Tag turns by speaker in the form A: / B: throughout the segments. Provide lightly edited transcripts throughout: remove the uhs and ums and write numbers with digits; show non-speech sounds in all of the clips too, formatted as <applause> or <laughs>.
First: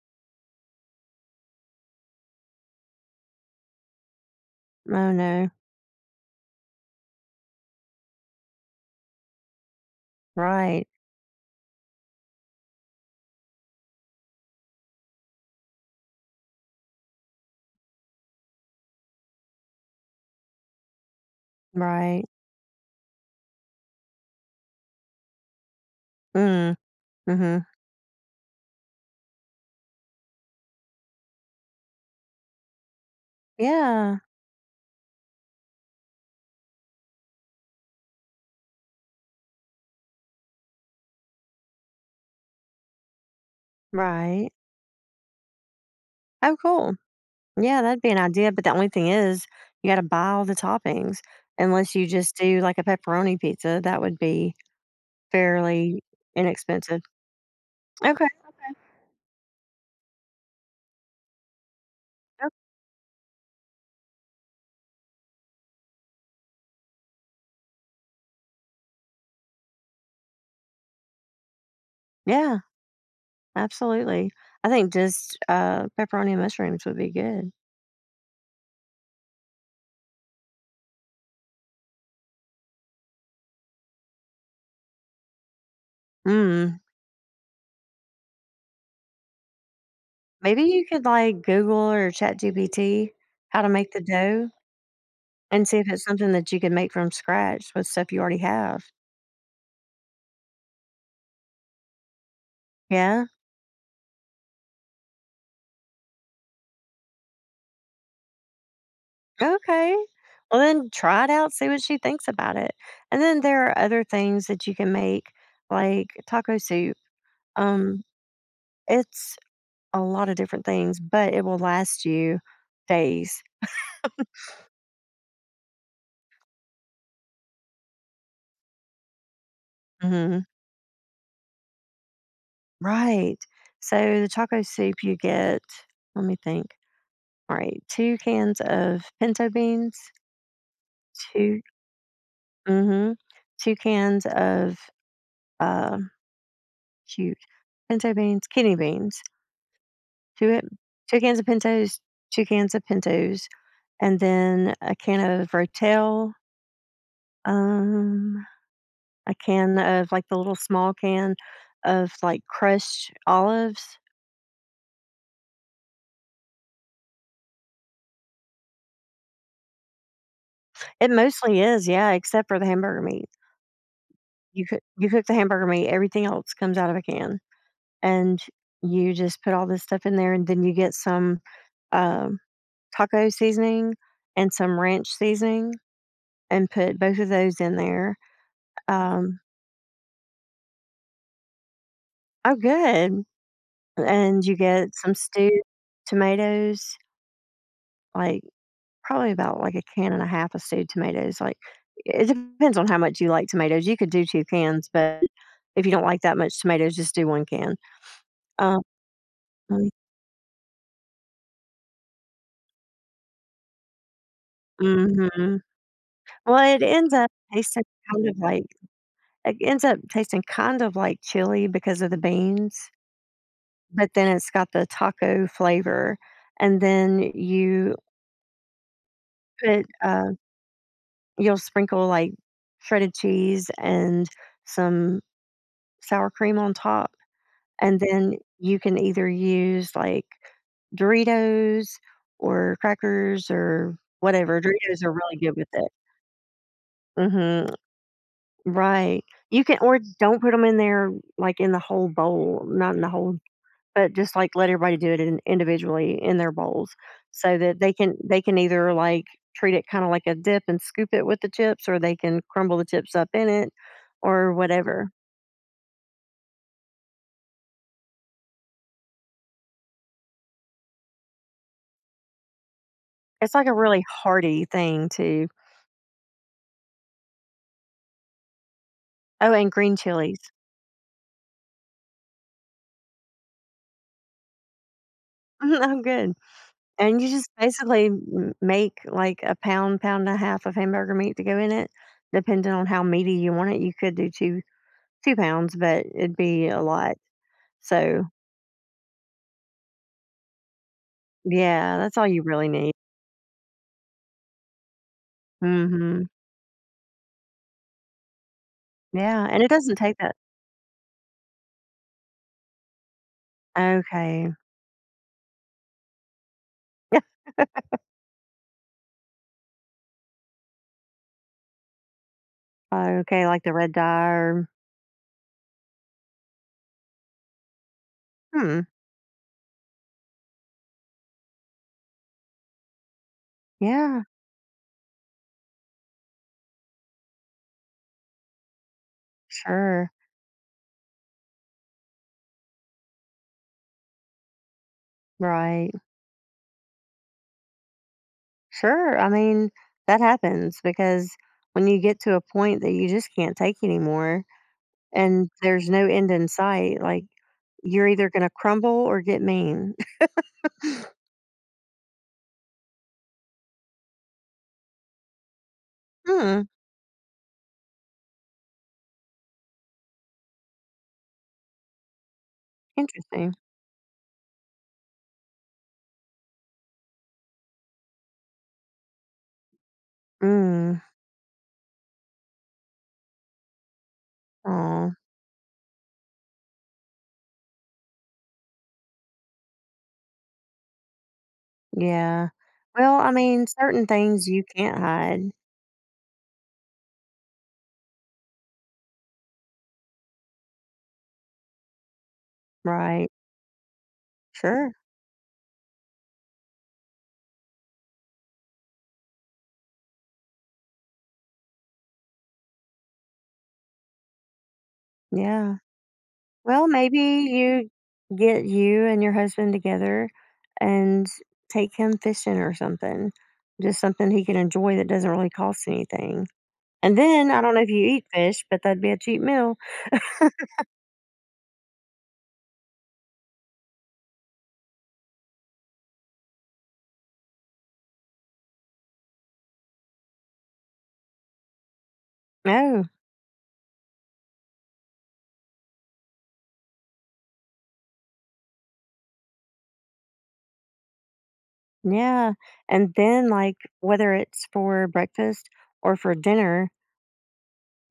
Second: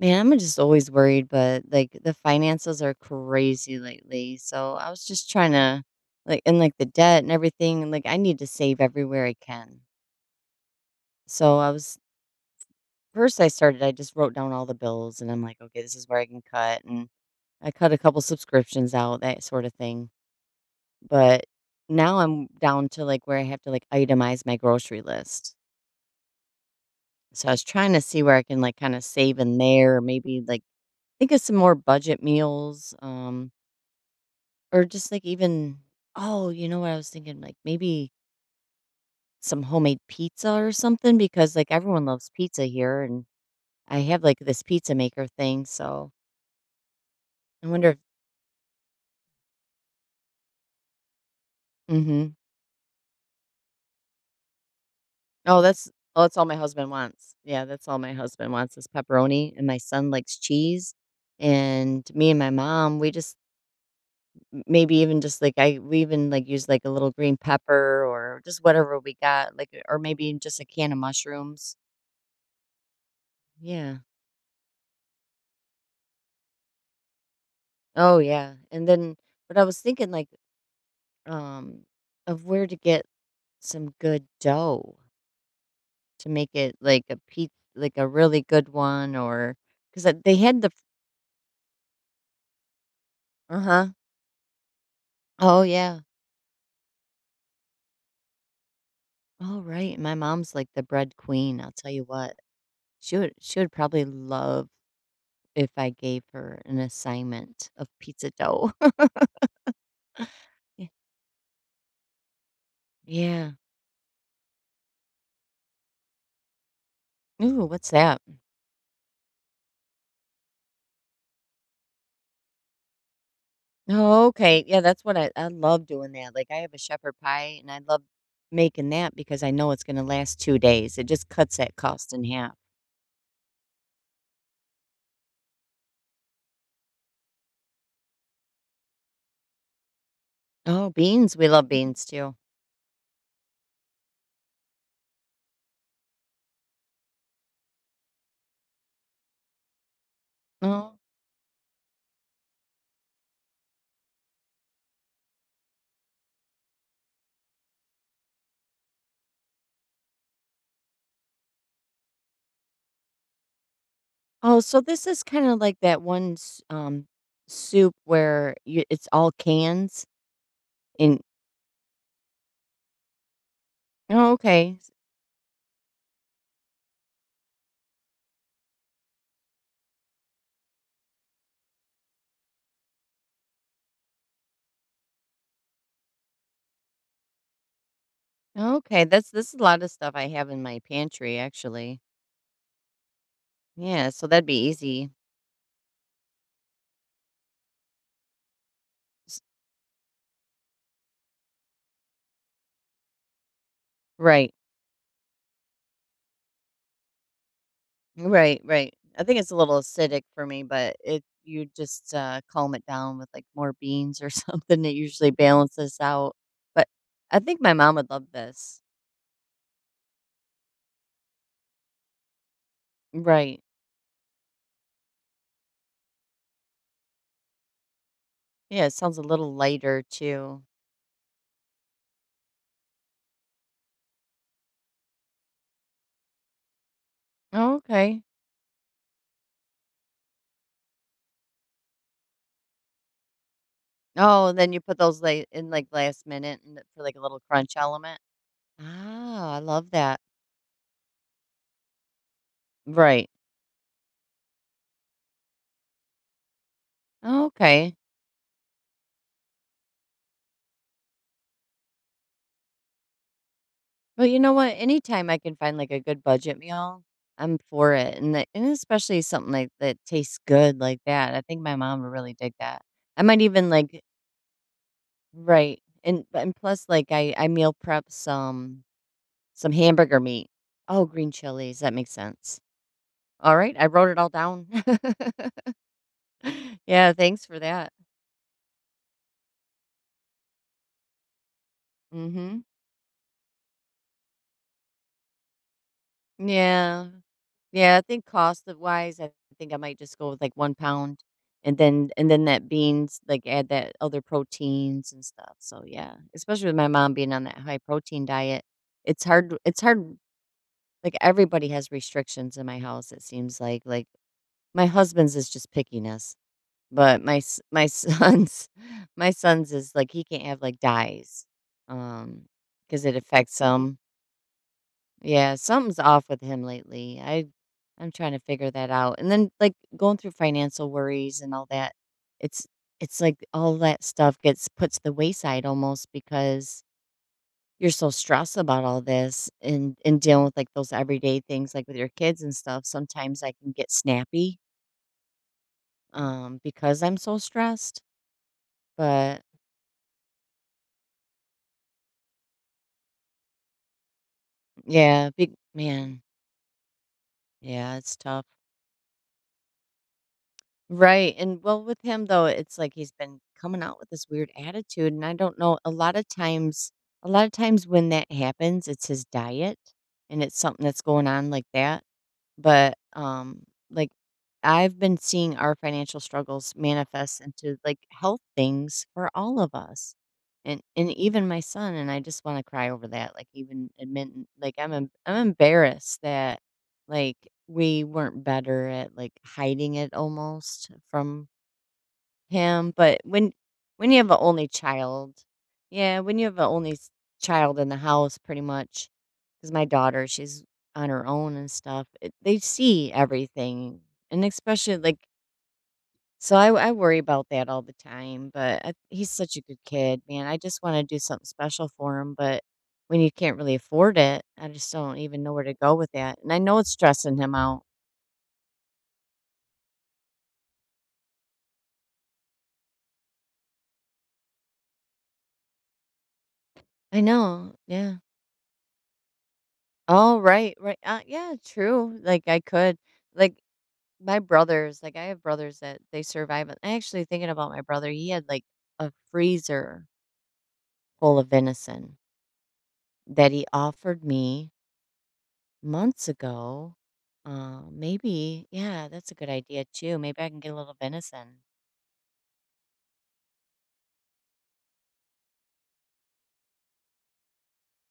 A: Man, I'm just always worried, but like the finances are crazy lately. So I was
B: Oh,
A: just
B: no.
A: trying to like and like the debt and everything and like I need to save everywhere I can.
B: Right.
A: So I was first I started I just wrote down all the bills and I'm like, okay, this is where I can cut and I cut a couple subscriptions out, that sort of thing. But now
B: Right.
A: I'm down to like where I have to like itemize my grocery list.
B: Mm.
A: So I was
B: Mhm.
A: trying to see where I can like kind of save in there or maybe like think of some more budget meals.
B: Yeah.
A: Or just, like, even oh, you know what I was thinking? Like, maybe some homemade pizza or something because, like, everyone loves pizza here, and I have, like,
B: Right.
A: this pizza maker thing, so
B: Oh, cool.
A: I
B: Yeah,
A: wonder if.
B: that'd be an idea, but the only thing is you gotta buy all the toppings unless you
A: Mhm.
B: just do, like, a pepperoni pizza, that would be
A: Oh, that's
B: fairly
A: oh, that's all my husband
B: inexpensive.
A: wants. Yeah, that's all
B: Okay,
A: my husband
B: okay.
A: wants is pepperoni, and my son likes cheese, and me and my
B: Yep.
A: mom, we just m maybe even just, like, I we even, like, use like, a little green pepper or just whatever we got, like, or maybe just a can of mushrooms.
B: Yeah,
A: Yeah.
B: absolutely. I think just, pepperoni and mushrooms would be good.
A: Oh, yeah, and then but I was thinking, like, um, of where to get some good dough to make it
B: Mm.
A: like a pizza, like, a really good one or because they
B: Maybe
A: had the.
B: you could, like, Google or ChatGPT how to
A: Uh-huh.
B: make the dough
A: Oh,
B: and see if
A: yeah.
B: it's something that you can make from scratch with stuff you already have.
A: Oh, right, my mom's, like, the bread queen, I'll tell you what. She
B: Yeah.
A: would she would probably love if I gave her an assignment of pizza dough. <laughs>
B: Okay. Well, then
A: Ye
B: try it out, see what she thinks about it. And then
A: Yeah.
B: there are other things that you can make, like taco soup.
A: Ooh, what's
B: Um,
A: that?
B: it's a lot of different things, but it will last you days.
A: Oh, okay, yeah, that's what I love doing that. Like I have a shepherd pie and I love making that because I know it's going to
B: Hmm.
A: last 2 days. It just cuts that cost in half.
B: Right. So the taco soup you get, let me think. All right, two cans of pinto beans,
A: Oh, beans, we
B: 2
A: love beans too.
B: mm-hmm, two cans of uh, shoot, pinto beans, kidney beans, 2 it
A: Oh.
B: 2 cans of Pintos, 2 cans of Pintos, and then a can of Rotel, um, a can of, like, the little small can of, like, crushed olives.
A: Oh, so this is kind of like that one soup where you, it's all cans
B: It
A: and
B: mostly is, yeah, except for the hamburger meat.
A: oh,
B: You
A: okay.
B: cook you cook the hamburger meat, everything else comes out of a can, and you just put all this stuff in there, and then you get some, um, taco seasoning and some ranch seasoning and put both of those in there.
A: Okay, that's
B: Um
A: this is a lot of stuff I have in my pantry actually.
B: Oh, good.
A: Yeah, so
B: And
A: that'd
B: you
A: be
B: get
A: easy.
B: some stewed tomatoes, like, probably
A: S-
B: about, like, a can and a half of stewed tomatoes, like, it depends on how much you like tomatoes, you could do 2
A: Right.
B: cans, but if you don't like that much tomatoes, just do 1 can.
A: Right,
B: Um
A: right. I think it's a little acidic for me, but it you just calm it down with like more beans or <laughs> something. It usually
B: Mhm.
A: balances out.
B: Well, it
A: But
B: ends up
A: I think my
B: tasting
A: mom would
B: kind
A: love
B: of like
A: this.
B: it ends up tasting kind of like chili because of the beans,
A: Right.
B: but then it's got the taco flavor, and then you
A: Yeah, it sounds a little
B: put,
A: lighter
B: uh
A: too.
B: you'll sprinkle, like, shredded cheese and some sour cream on top,
A: Oh,
B: and
A: okay.
B: then you can either use, like, Doritos or crackers or
A: Oh,
B: whatever.
A: then you put
B: Doritos are
A: those
B: really
A: late
B: good with
A: in like
B: it.
A: last minute and for like a little crunch
B: Mhm.
A: element.
B: Right.
A: Ah, I
B: You can
A: love
B: or
A: that.
B: don't put them in there, like, in the whole bowl, not in the
A: Right.
B: whole but just, like, let everybody do it in individually in their bowls so that they
A: Okay.
B: can they can either, like, treat it kinda like a dip and scoop it with the chips, or they can crumble the chips up in it
A: Well, you
B: or
A: know what?
B: whatever.
A: Anytime I can find like a good budget meal, I'm for it. And especially something like that tastes good like that. I think my mom would really dig that. I might
B: It's like
A: even
B: a
A: like.
B: really hearty thing too.
A: Right. And plus like I meal prep some
B: Oh, and green
A: hamburger
B: chilies. <laughs>
A: meat. Oh, green chilies. That makes sense. All right. I wrote it all down.
B: Oh, good.
A: <laughs> Yeah,
B: And you
A: thanks
B: just
A: for that.
B: basically m make, like, a pound, pound and a half of hamburger meat to go in it,
A: Mhm.
B: depending on how meaty you want it. You could do 2 pounds, but it'd be a
A: Yeah.
B: lot.
A: Yeah, I
B: So,
A: think cost of wise, I think I might just go with like 1 pound and
B: yeah,
A: then
B: that's all you
A: that
B: really need.
A: beans, like, add that other proteins and stuff, so, yeah,
B: Mhm.
A: especially with my mom being on that high protein diet, it's
B: Yeah,
A: hard
B: and it
A: it's
B: doesn't take
A: hard
B: that
A: like, everybody has restrictions in my house, it seems like,
B: okay.
A: my husband's is just pickiness, but
B: <laughs>
A: my son's <laughs> my son's is, like, he can't have, like, dyes, um, because it
B: Okay,
A: affects
B: like the red
A: him.
B: dye or
A: Yeah, something's off with him lately. I'm trying to figure
B: hmm,
A: that out. And then like going through financial worries and all that, it's it's like all that
B: yeah,
A: stuff gets put to the wayside almost because you're so stressed about all this and
B: sure,
A: and dealing with like those everyday things like with your kids and stuff. Sometimes I can get snappy
B: right.
A: because I'm so stressed.
B: Sure, I
A: But
B: mean, that happens because when you get to a point that you just can't take anymore
A: yeah,
B: and
A: big
B: there's no
A: man,
B: end in sight, like,
A: yeah,
B: you're
A: it's
B: either
A: tough.
B: gonna crumble or get mean. <laughs>
A: Right. And well, with him though, it's like he's been coming out with this weird attitude. And I don't know, a lot of
B: Hmm,
A: times, a lot of times when that happens, it's his diet and it's something that's going on like that. But,
B: interesting.
A: like, I've been seeing our financial struggles manifest into, like, health things for all of us, and
B: Mm,
A: even my son, and I just wanna cry over that, like, even admitting like, I'm
B: oh,
A: em I'm embarrassed that, like, we weren't better at, like, hiding it almost from
B: yeah.
A: him,
B: Well,
A: but
B: I
A: when
B: mean, certain
A: you have an
B: things you
A: only
B: can't
A: child
B: hide,
A: yeah, when you have an only s child in the house pretty much, because my daughter, she's on her own and stuff, it they see
B: right?
A: everything, and
B: Sure,
A: especially, like so I worry about that all the time, but I he's such a good kid, man, I just wanna do something special for him, but when you can't really afford it, I just don't even know where to
B: yeah.
A: go with that, and I know
B: Well,
A: it's
B: maybe
A: stressing him out.
B: you get you and your husband together and take him fishing or something. Just something he can enjoy that doesn't really cost anything. And
A: I
B: then I don't
A: know,
B: know if you
A: yeah.
B: eat fish, but that'd be a cheap meal.
A: Oh, right, right, yeah, true, like, I could, like. My brothers, like I have brothers that they survive it. Actually, thinking about my brother, he had like a freezer full of venison
B: Oh,
A: that he offered me months ago. Maybe, yeah, that's a good idea too. Maybe I can get a little venison.
B: yeah. And then, like, whether it's for breakfast or for dinner,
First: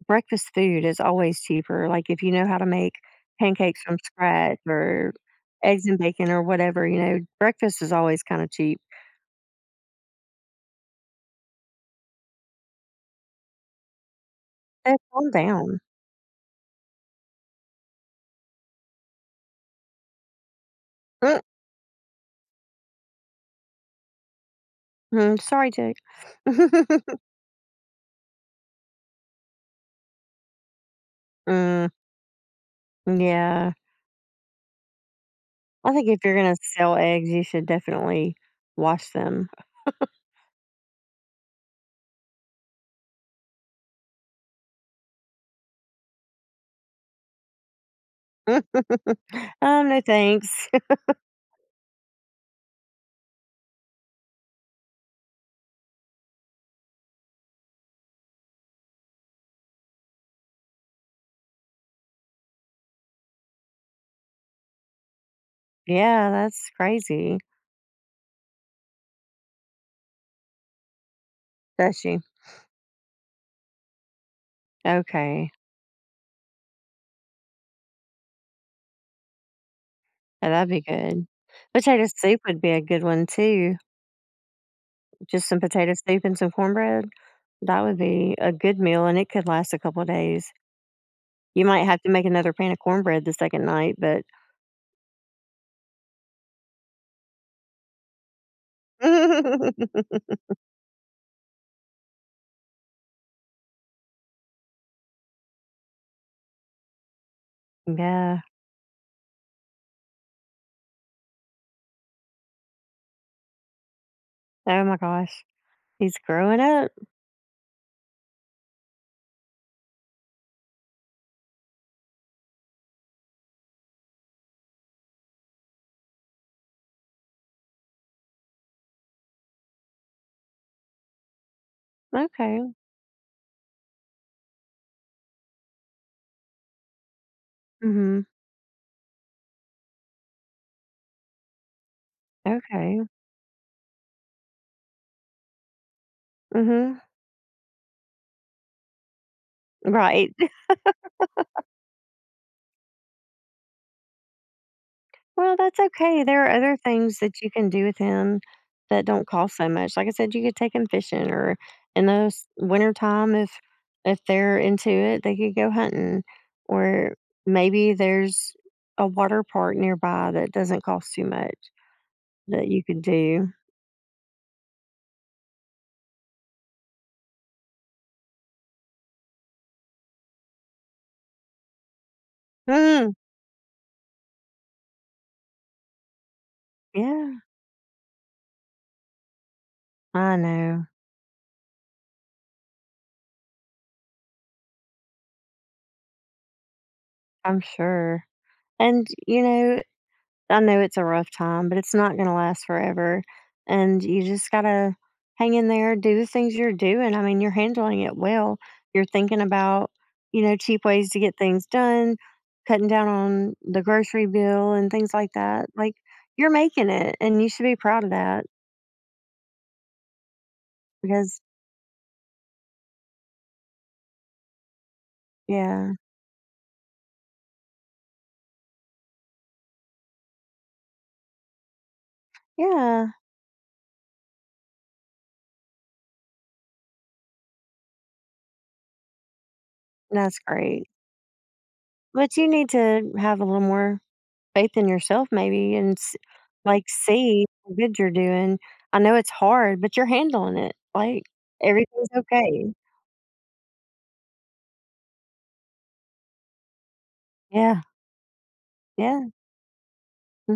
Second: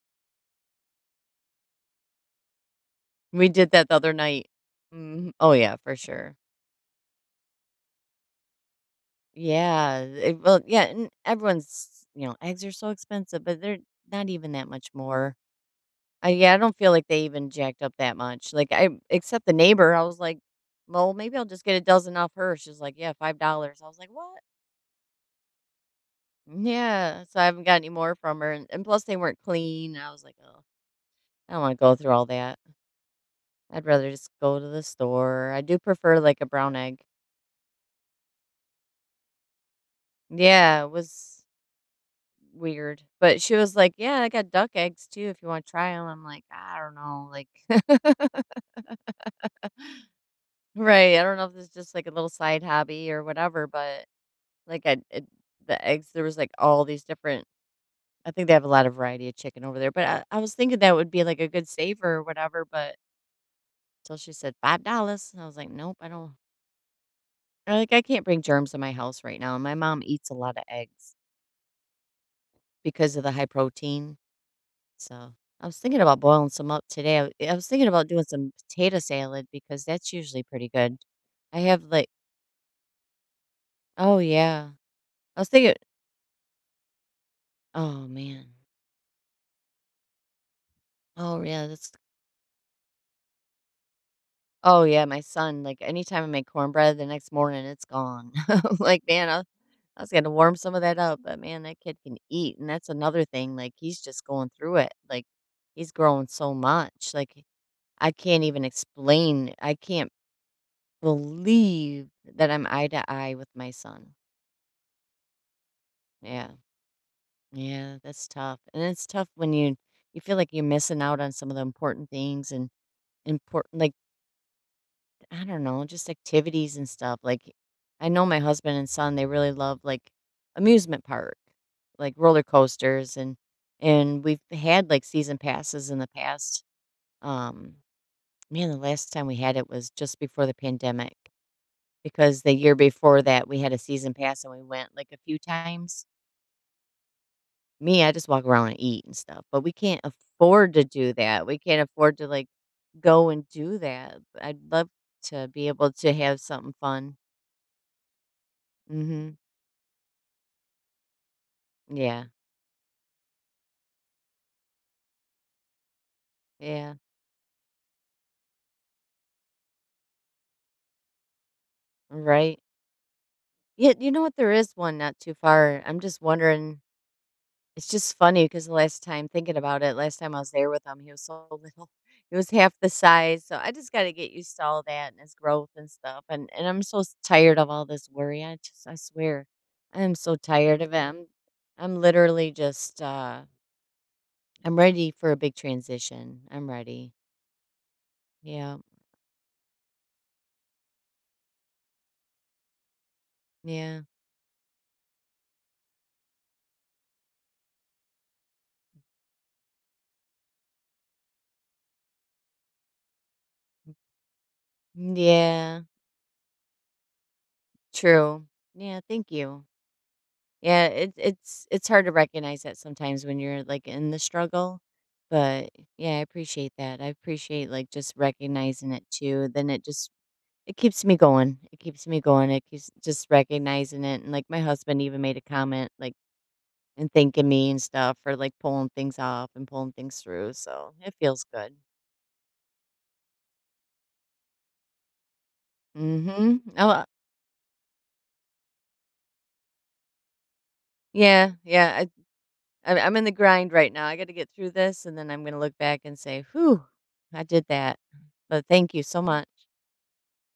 B: breakfast food is always cheaper. Like, if you know how to make
A: We did
B: pancakes
A: that the
B: from
A: other night.
B: scratch or
A: Mhm. Oh yeah,
B: eggs
A: for
B: and bacon
A: sure.
B: or whatever, you know, breakfast is always kind of cheap.
A: Yeah, it, well, yeah, and everyone's eggs are so expensive, but they're not even that much
B: So calm
A: more.
B: down.
A: I yeah, I don't feel like they even jacked up that much, like, I except the neighbor, I was like, "Well, maybe I'll just get a dozen off her." She's like, "Yeah, $5." I was like, "What?"
B: Mm, sorry, Jake. <laughs>
A: Yeah, so I haven't got any more from her, and plus they weren't clean, I was like, oh, I don't wanna
B: Mm,
A: go through all that.
B: yeah.
A: I'd rather just go to the store." I do
B: I think if
A: prefer,
B: you're
A: like, a
B: gonna
A: brown
B: sell
A: egg.
B: eggs, you should definitely wash them.
A: Yeah, it was weird, but she was like, "Yeah, I got duck eggs too if you wanna try them." I'm like, "I don't know," like <laughs>
B: <laughs> um, no thanks.
A: Right, I don't know if it's just, like, a little side hobby or whatever, but like, I it the eggs there was, like, all these different I think they have a lot of variety of chicken over there, but I was thinking that would be, like, a good saver or whatever, but till she said $5 and I was
B: <laughs>
A: like, "Nope, I
B: Yeah,
A: don't."
B: that's crazy.
A: I Like, I can't bring germs in my house right now, and my mom eats a lot of eggs
B: Does she?
A: because of the high protein, so
B: Okay.
A: I was thinking about boiling some up today. I was thinking about doing some potato salad because that's usually
B: Yeah,
A: pretty
B: that'd be
A: good.
B: good.
A: I have,
B: Potato
A: like.
B: soup would be a good one too.
A: Oh, yeah. I
B: Just
A: was
B: some
A: thinking.
B: potato soup and some cornbread. That would
A: Oh,
B: be a
A: man.
B: good meal and it could last a couple of days.
A: Oh,
B: You
A: yeah,
B: might
A: that's.
B: have to make another pan of cornbread the second night, but
A: Oh, yeah, my son, like, anytime I make cornbread the next morning, it's gone. <laughs> I'm like, "Man,
B: <laughs>
A: I was gonna warm some of that up, but man, that kid can eat," and that's another thing, like, he's just going through it, like, he's growing so much, like,
B: yeah.
A: I can't believe that I'm eye to eye with my son.
B: Oh my gosh. He's
A: Yeah.
B: growing up.
A: Yeah, that's tough, and it's tough when you feel like you're missing out on some of the important things and important like I don't know, just activities and stuff. Like, I know my husband and son, they really love like amusement park, like roller
B: Okay.
A: coasters and we've had like season passes in the past. Um,
B: Mhm.
A: Man, the last time we had it was just before the pandemic because the year
B: Okay.
A: before that we had a season pass and we went like a few times.
B: Mhm.
A: Me, I just walk around and eat and stuff, but we can't
B: Right. <laughs>
A: afford to do that. We can't afford to like go and do that. I'd love to
B: Well,
A: be
B: that's
A: able to
B: okay.
A: have
B: There are
A: something
B: other
A: fun.
B: things that you can do with him that don't
A: Mhm.
B: cost so much. Like I said, you could take him fishing or in the
A: Yeah,
B: s- winter time, if they're into it, they could go hunting.
A: yeah,
B: Or maybe there's a water park nearby that doesn't cost too much
A: right.
B: that you could do.
A: Yeah, you know what? There is one not too far. I'm just wondering. It's just funny because the last time thinking about it, last time I was there with him, he was so little. <laughs> He was half the
B: Mm,
A: size. So I just got to get used to all that and his growth and stuff. And I'm so
B: yeah,
A: tired of all this worry. I swear, I am
B: I
A: so tired
B: know.
A: of it. I'm literally just I'm ready for a big transition. I'm ready.
B: I'm sure.
A: Yeah,
B: And you know, I know it's a rough time, but it's not gonna last forever,
A: yeah,
B: and you just gotta hang in there, do the things you're doing, I mean, you're handling it well. You're thinking about, you know, cheap ways to get things done, cutting down on the grocery bill and things like that,
A: yeah.
B: like, you're making it, and you should be proud of
A: True.
B: that
A: Yeah. Thank you. Yeah,
B: because.
A: it's hard to recognize that sometimes when you're, like, in the struggle, but,
B: Yeah.
A: yeah, I appreciate that. I appreciate, like, just recognizing it too, then it keeps me going. It keeps me going, it keeps
B: Yeah.
A: just recognizing it, and, like, my husband even made a comment, like, and thanking me and stuff for, like, pulling things off and pulling things
B: That's
A: through,
B: great.
A: so it feels good.
B: But you need to have a little more faith in yourself maybe and s-
A: Mhm.
B: like
A: Oh,
B: see how good you're doing. I know it's hard, but you're handling it. Like
A: yeah, yeah,
B: everything's okay.
A: I'm in the grind right now. I gotta get through this, and then I'm gonna look back and say, "Whew, I did
B: Yeah.
A: that." But thank you so
B: Yeah.
A: much.